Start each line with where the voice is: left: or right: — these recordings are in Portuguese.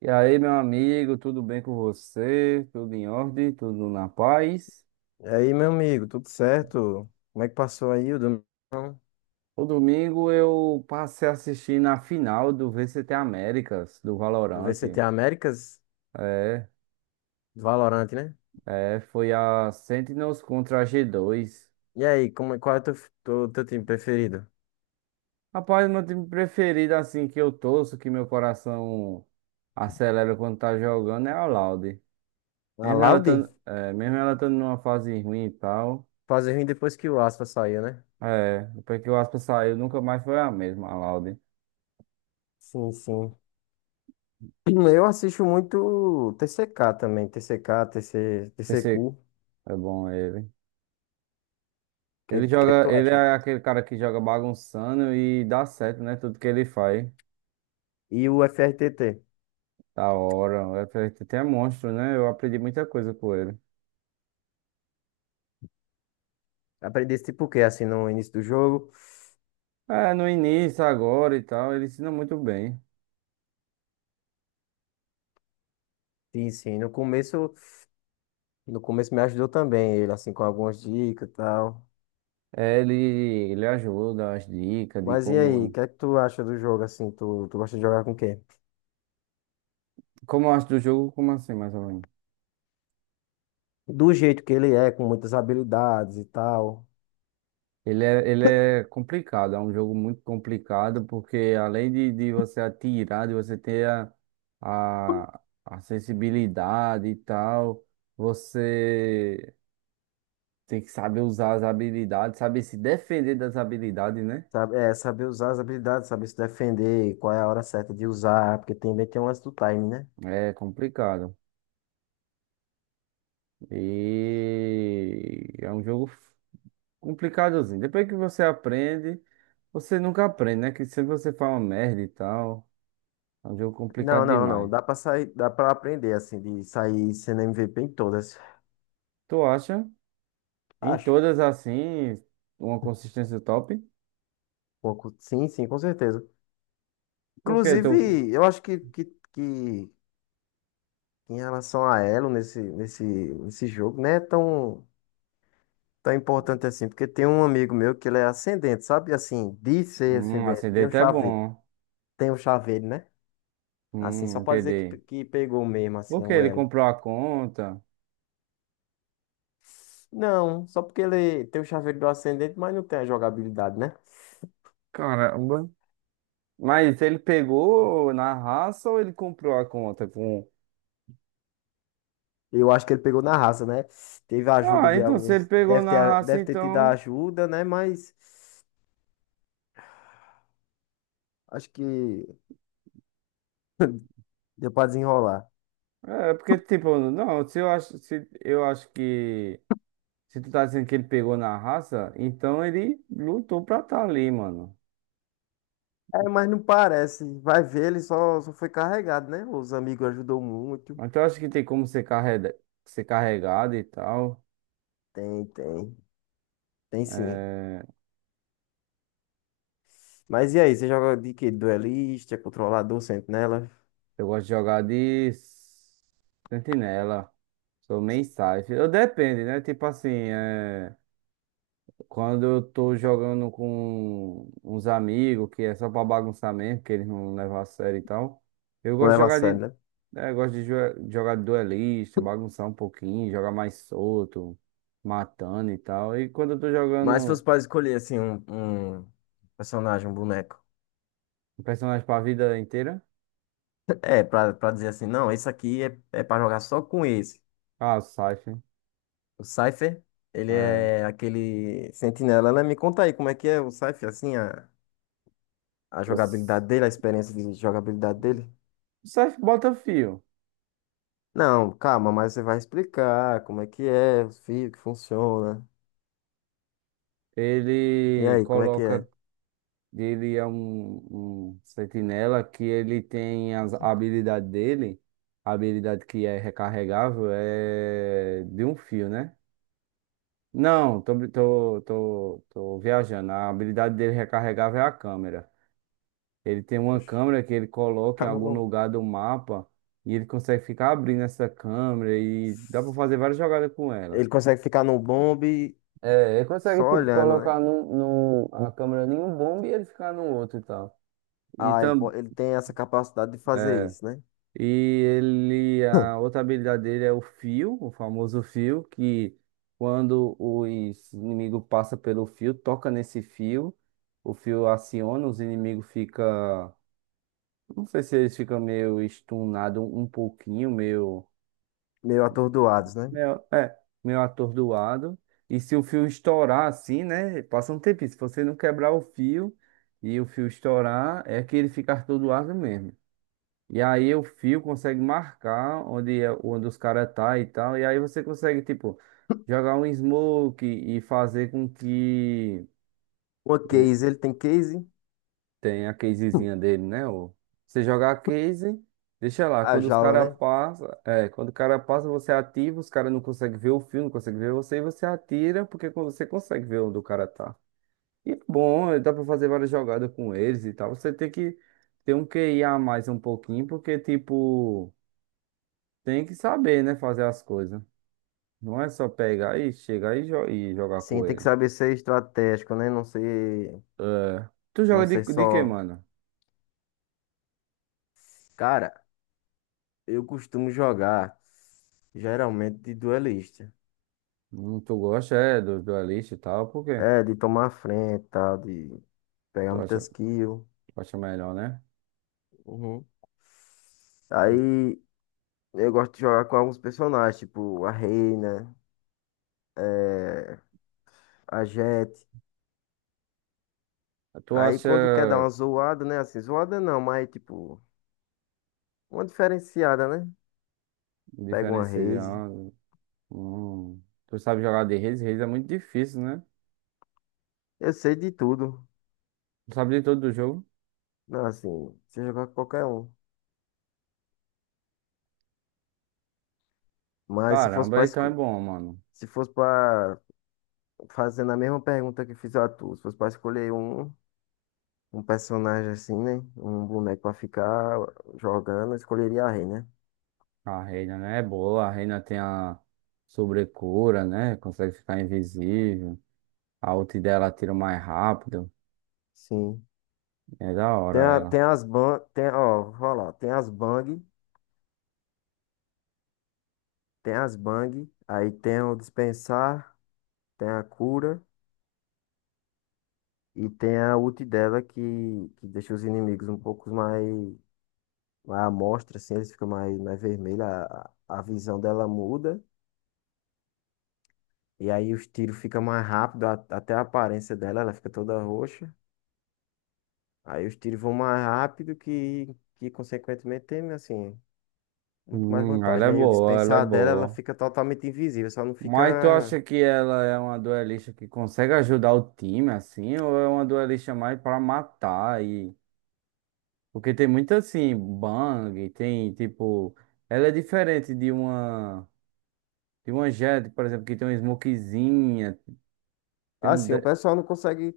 right: E aí, meu amigo, tudo bem com você? Tudo em ordem? Tudo na paz?
left: E aí, meu amigo, tudo certo? Como é que passou aí o domingão
right: O domingo eu passei a assistir na final do VCT Américas, do
left: do
right: Valorant.
left: VCT Américas?
right: É,
left: Do Valorant, né?
right: Foi a Sentinels contra a G2.
left: E aí, como, é, qual é o teu, teu time preferido?
right: Rapaz, meu time preferido, assim, que eu torço, que meu coração acelera quando tá jogando, é a Loud.
left: A
right: Mesmo ela
left: Laude?
right: tando, mesmo ela tando numa fase ruim e tal,
left: Fazer ruim depois que o Aspa saiu, né?
right: é, depois que o Aspa saiu, nunca mais foi a mesma, a Loud.
left: Sim, sim. Eu assisto muito TCK também, TCK, TC, TCQ.
right: Pensei,
left: O
right: é bom ele. Ele
left: que é que
right: joga,
left: tu
right: ele
left: acha aí?
right: é aquele cara que joga bagunçando e dá certo, né? Tudo que ele faz.
left: E o FRTT.
right: Da hora. Até é monstro, né? Eu aprendi muita coisa com ele.
left: Aprendi esse tipo o quê? Assim, no início do jogo?
right: É, no início, agora e tal, ele ensina muito bem.
left: Sim, sim. No começo, no começo me ajudou também ele, assim, com algumas dicas e tal.
right: É, ele, ele ajuda as dicas de
left: Mas e aí, o
right: como.
left: que é que tu acha do jogo assim? Tu gosta de jogar com quem?
right: Como eu acho do jogo, como assim, mais ou menos?
left: Do jeito que ele é, com muitas habilidades e tal.
right: Ele é complicado, é um jogo muito complicado, porque além de você atirar, de você ter a, a sensibilidade e tal. Você tem que saber usar as habilidades, saber se defender das habilidades, né?
left: Sabe, é, saber usar as habilidades, saber se defender, qual é a hora certa de usar, porque também tem um lance do time, né?
right: É complicado. E é um jogo complicadozinho. Depois que você aprende, você nunca aprende, né? Que sempre você fala merda e tal. É um jogo complicado
left: Não.
right: demais.
left: Dá pra sair, dá pra aprender, assim, de sair sendo MVP em todas.
right: Tu acha? Em
left: Acho. Um
right: todas assim, uma consistência top?
left: pouco. Sim, sim, com certeza.
right: Porque
left: Inclusive,
right: tu.
left: eu acho que em relação a Elo nesse jogo, né? Tão tão importante assim, porque tem um amigo meu que ele é ascendente, sabe? Assim, de ser ascendente,
right: Acidente é bom.
left: tem um chaveiro, né? Assim, só pra dizer que,
right: Entendi.
left: que pegou mesmo, assim,
right: Porque
left: o
right: ele
left: elo.
right: comprou a conta.
left: Não, só porque ele tem o chaveiro do ascendente, mas não tem a jogabilidade, né?
right: Caramba. Mas ele pegou na raça ou ele comprou a conta com.
left: Eu acho que ele pegou na raça, né? Teve a ajuda
right: Ah,
left: de
right: então se ele
left: alguns,
right: pegou
left: deve ter,
right: na raça,
left: deve ter tido a
right: então.
left: ajuda, né? Mas acho que deu pra desenrolar.
right: É, porque, tipo, não, se eu acho, se, eu acho que. Se tu tá dizendo que ele pegou na raça, então ele lutou pra tá ali, mano.
left: É, mas não parece. Vai ver, ele só, só foi carregado, né? Os amigos ajudou muito.
right: Mas eu acho que tem como ser carregado e tal.
left: Tem, tem sim.
right: É,
left: Mas e aí, você joga de quê? Duelista, controlador, sentinela?
right: eu gosto de jogar de sentinela. Sou main safe. Eu depende, né? Tipo assim, é. Quando eu tô jogando com uns amigos, que é só pra bagunçar mesmo, que eles não levam a sério e tal, eu
left: Não
right: gosto de
left: leva a
right: jogar
left: sério,
right: de.
left: né?
right: É, eu gosto de jogar de duelista, bagunçar um pouquinho, jogar mais solto, matando e tal. E quando eu tô
left: Mas se fosse
right: jogando
left: pra escolher, assim, um personagem, um boneco.
right: um personagem pra vida inteira,
left: É, pra dizer assim, não, esse aqui é, é pra jogar só com esse.
right: ah, o Scythe.
left: O Cypher, ele
right: É.
left: é aquele sentinela, né? Me conta aí como é que é o Cypher, assim, a
right: O, S-
left: jogabilidade dele, a experiência de jogabilidade dele.
right: o Scythe bota fio.
left: Não, calma, mas você vai explicar como é que é, os fios que funciona. E
right: Ele
left: aí, como é que é?
right: coloca. Ele é um, um sentinela que ele tem a habilidade dele, a habilidade que é recarregável, é de um fio, né? Não, tô, bri- tô, tô, tô viajando. A habilidade dele recarregável é a câmera. Ele tem uma
left: Oxe,
right: câmera que ele coloca
left: tá
right: em algum
left: bom.
right: lugar do mapa e ele consegue ficar abrindo essa câmera e dá pra fazer várias jogadas com ela.
left: Ele consegue ficar no bombe
right: É, ele consegue
left: só
right: tipo,
left: olhando, né?
right: colocar a câmera em um bombe e ele ficar no outro e tal. E
left: Ah, ele, ele tem essa capacidade de fazer isso, né?
right: E ele, a outra habilidade dele é o fio, o famoso fio, que quando os inimigos passam pelo fio, toca nesse fio, o fio aciona, os inimigos ficam. Não sei se eles ficam meio estunados um pouquinho,
left: Meio atordoados, né?
right: meio, é, meio atordoado. E se o fio estourar assim, né? Passa um tempinho. Se você não quebrar o fio e o fio estourar, é que ele fica atordoado mesmo. E aí o fio consegue marcar onde, onde os caras tá e tal. E aí você consegue, tipo, jogar um smoke e fazer com que
left: Uma
right: eh,
left: case, ele tem case?
right: tenha a casezinha dele, né? Ou você jogar a case, deixa lá.
left: A
right: Quando os
left: jaula,
right: caras
left: né?
right: passam, é, quando o cara passa, você ativa, os caras não conseguem ver o fio, não conseguem ver você, e você atira, porque quando você consegue ver onde o cara tá. E é bom, eh, dá pra fazer várias jogadas com eles e tal. Você tem que ter um QI a mais um pouquinho, porque, tipo. Tem que saber, né? Fazer as coisas. Não é só pegar e chegar e jogar
left: Sim,
right: com
left: tem que
right: ele.
left: saber ser estratégico, né? Não ser,
right: Tu
left: não
right: joga de,
left: ser
right: de quê,
left: só.
right: mano?
left: Cara, eu costumo jogar geralmente de duelista.
right: Tu gosta, é, dos duelistas e tal, por quê?
left: É, de tomar a frente, tá? De pegar
right: Tu acha,
left: muitas kills.
right: tu acha melhor, né?
left: Uhum. Aí eu gosto de jogar com alguns personagens, tipo a Reina, a gente.
right: Tu
left: Aí quando quer dar
right: acha
left: uma zoada, né? Assim, zoada não, mas tipo, uma diferenciada, né? Pega uma raise.
right: diferenciando. Hum, tu sabe jogar de Reis? Reis é muito difícil, né?
left: Eu sei de tudo.
right: Tu sabe de todo do jogo?
left: Não, assim, se jogar com qualquer um. Mas se fosse
right: Caramba, então é bom, mano.
left: se fosse pra fazendo a mesma pergunta que fiz a tu, se fosse pra escolher um, um personagem assim, né? Um boneco pra ficar jogando, eu escolheria a rei, né?
right: A Reina, né? É boa. A Reina tem a sobrecura, né? Consegue ficar invisível. A ult dela tira mais rápido.
left: Sim.
right: É da
left: Tem,
right: hora
left: a, tem
right: ela.
left: as ban, tem, ó, vou falar, tem as bang, aí tem o dispensar, tem a cura. E tem a ult dela que deixa os inimigos um pouco mais, mais à mostra, assim, eles ficam mais, mais vermelhos, a visão dela muda, e aí os tiros ficam mais rápido, até a aparência dela, ela fica toda roxa. Aí os tiros vão mais rápido que consequentemente, tem, assim, muito mais vantagem, né? E o
right: Ela é
left: dispensar dela, ela
right: boa.
left: fica totalmente invisível, só não
right: Mas tu
left: fica.
right: acha que ela é uma duelista que consegue ajudar o time, assim, ou é uma duelista mais pra matar e... Porque tem muito, assim, bang, tem, tipo... Ela é diferente de uma... De uma Jett, por exemplo, que tem uma smokezinha, tem um...
left: Assim, o
right: de-
left: pessoal não consegue.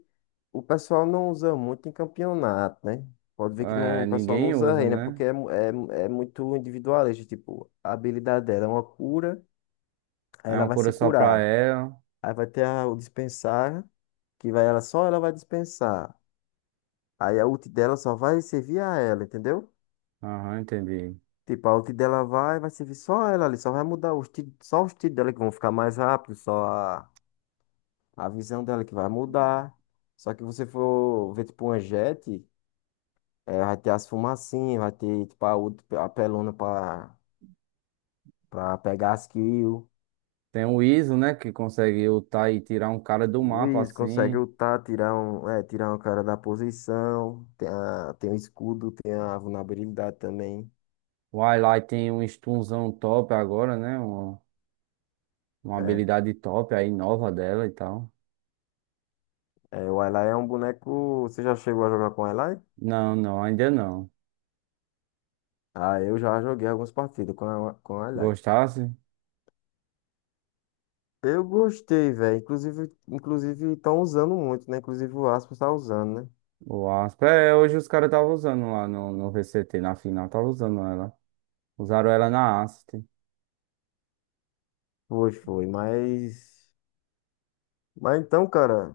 left: O pessoal não usa muito em campeonato, né? Pode ver que não,
right: é,
left: o pessoal não
right: ninguém
left: usa
right: usa,
left: renda,
right: né?
left: porque é, é, é muito individualista. Tipo, a habilidade dela é uma cura, aí
right: É
left: ela
right: uma
left: vai
right: cura
left: se
right: só pra
left: curar.
right: ela.
left: Aí vai ter o dispensar, que vai ela só ela vai dispensar. Aí a ult dela só vai servir a ela, entendeu?
right: Aham, entendi.
left: Tipo, a ult dela vai, vai servir só ela ali, só vai mudar os tiros, só os tiros dela que vão ficar mais rápidos, só a visão dela que vai mudar. Só que você for ver, tipo, uma jet. É, vai ter as fumacinhas, vai ter tipo, a, a pelona pra, pra pegar as kills.
right: Tem o Iso, né, que consegue ultar e tirar um cara do
left: O
right: mapa,
left: Luiz consegue
right: assim...
left: ultar, tirar um, é, tirar um cara da posição. Tem, a, tem o escudo, tem a vulnerabilidade também.
right: O Highlight tem um stunzão top agora, né? Uma
left: É,
right: habilidade top aí, nova dela e tal.
left: é, o Ally é um boneco. Você já chegou a jogar com o Ally?
right: Não, não, ainda não.
left: Ah, eu já joguei algumas partidas com, a, com o Ally.
right: Gostasse?
left: Eu gostei, velho. Inclusive, inclusive estão usando muito, né? Inclusive o Aspas tá usando, né?
right: O Aspa. É, hoje os caras estavam usando lá no VCT, na final, estavam usando ela. Usaram ela na Asset.
left: Foi, foi. Mas. Mas então, cara.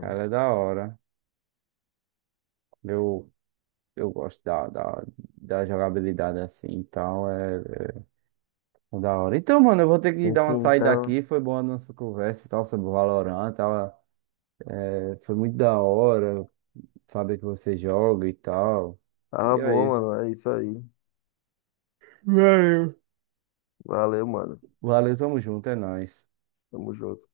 right: Ela é da hora. Eu, eu gosto da jogabilidade assim e tal. É, é da hora. Então, mano, eu vou ter que
left: Sim,
right: dar uma
left: sim,
right: saída
left: então.
right: aqui. Foi boa a nossa conversa e tal sobre o Valorant. Tava, é, foi muito da hora. Saber que você joga e tal.
left: Tá
right: E é
left: bom,
right: isso.
left: mano. É isso aí.
right: Valeu.
left: Valeu, mano.
right: Valeu, tamo junto, é nóis.
left: Tamo junto.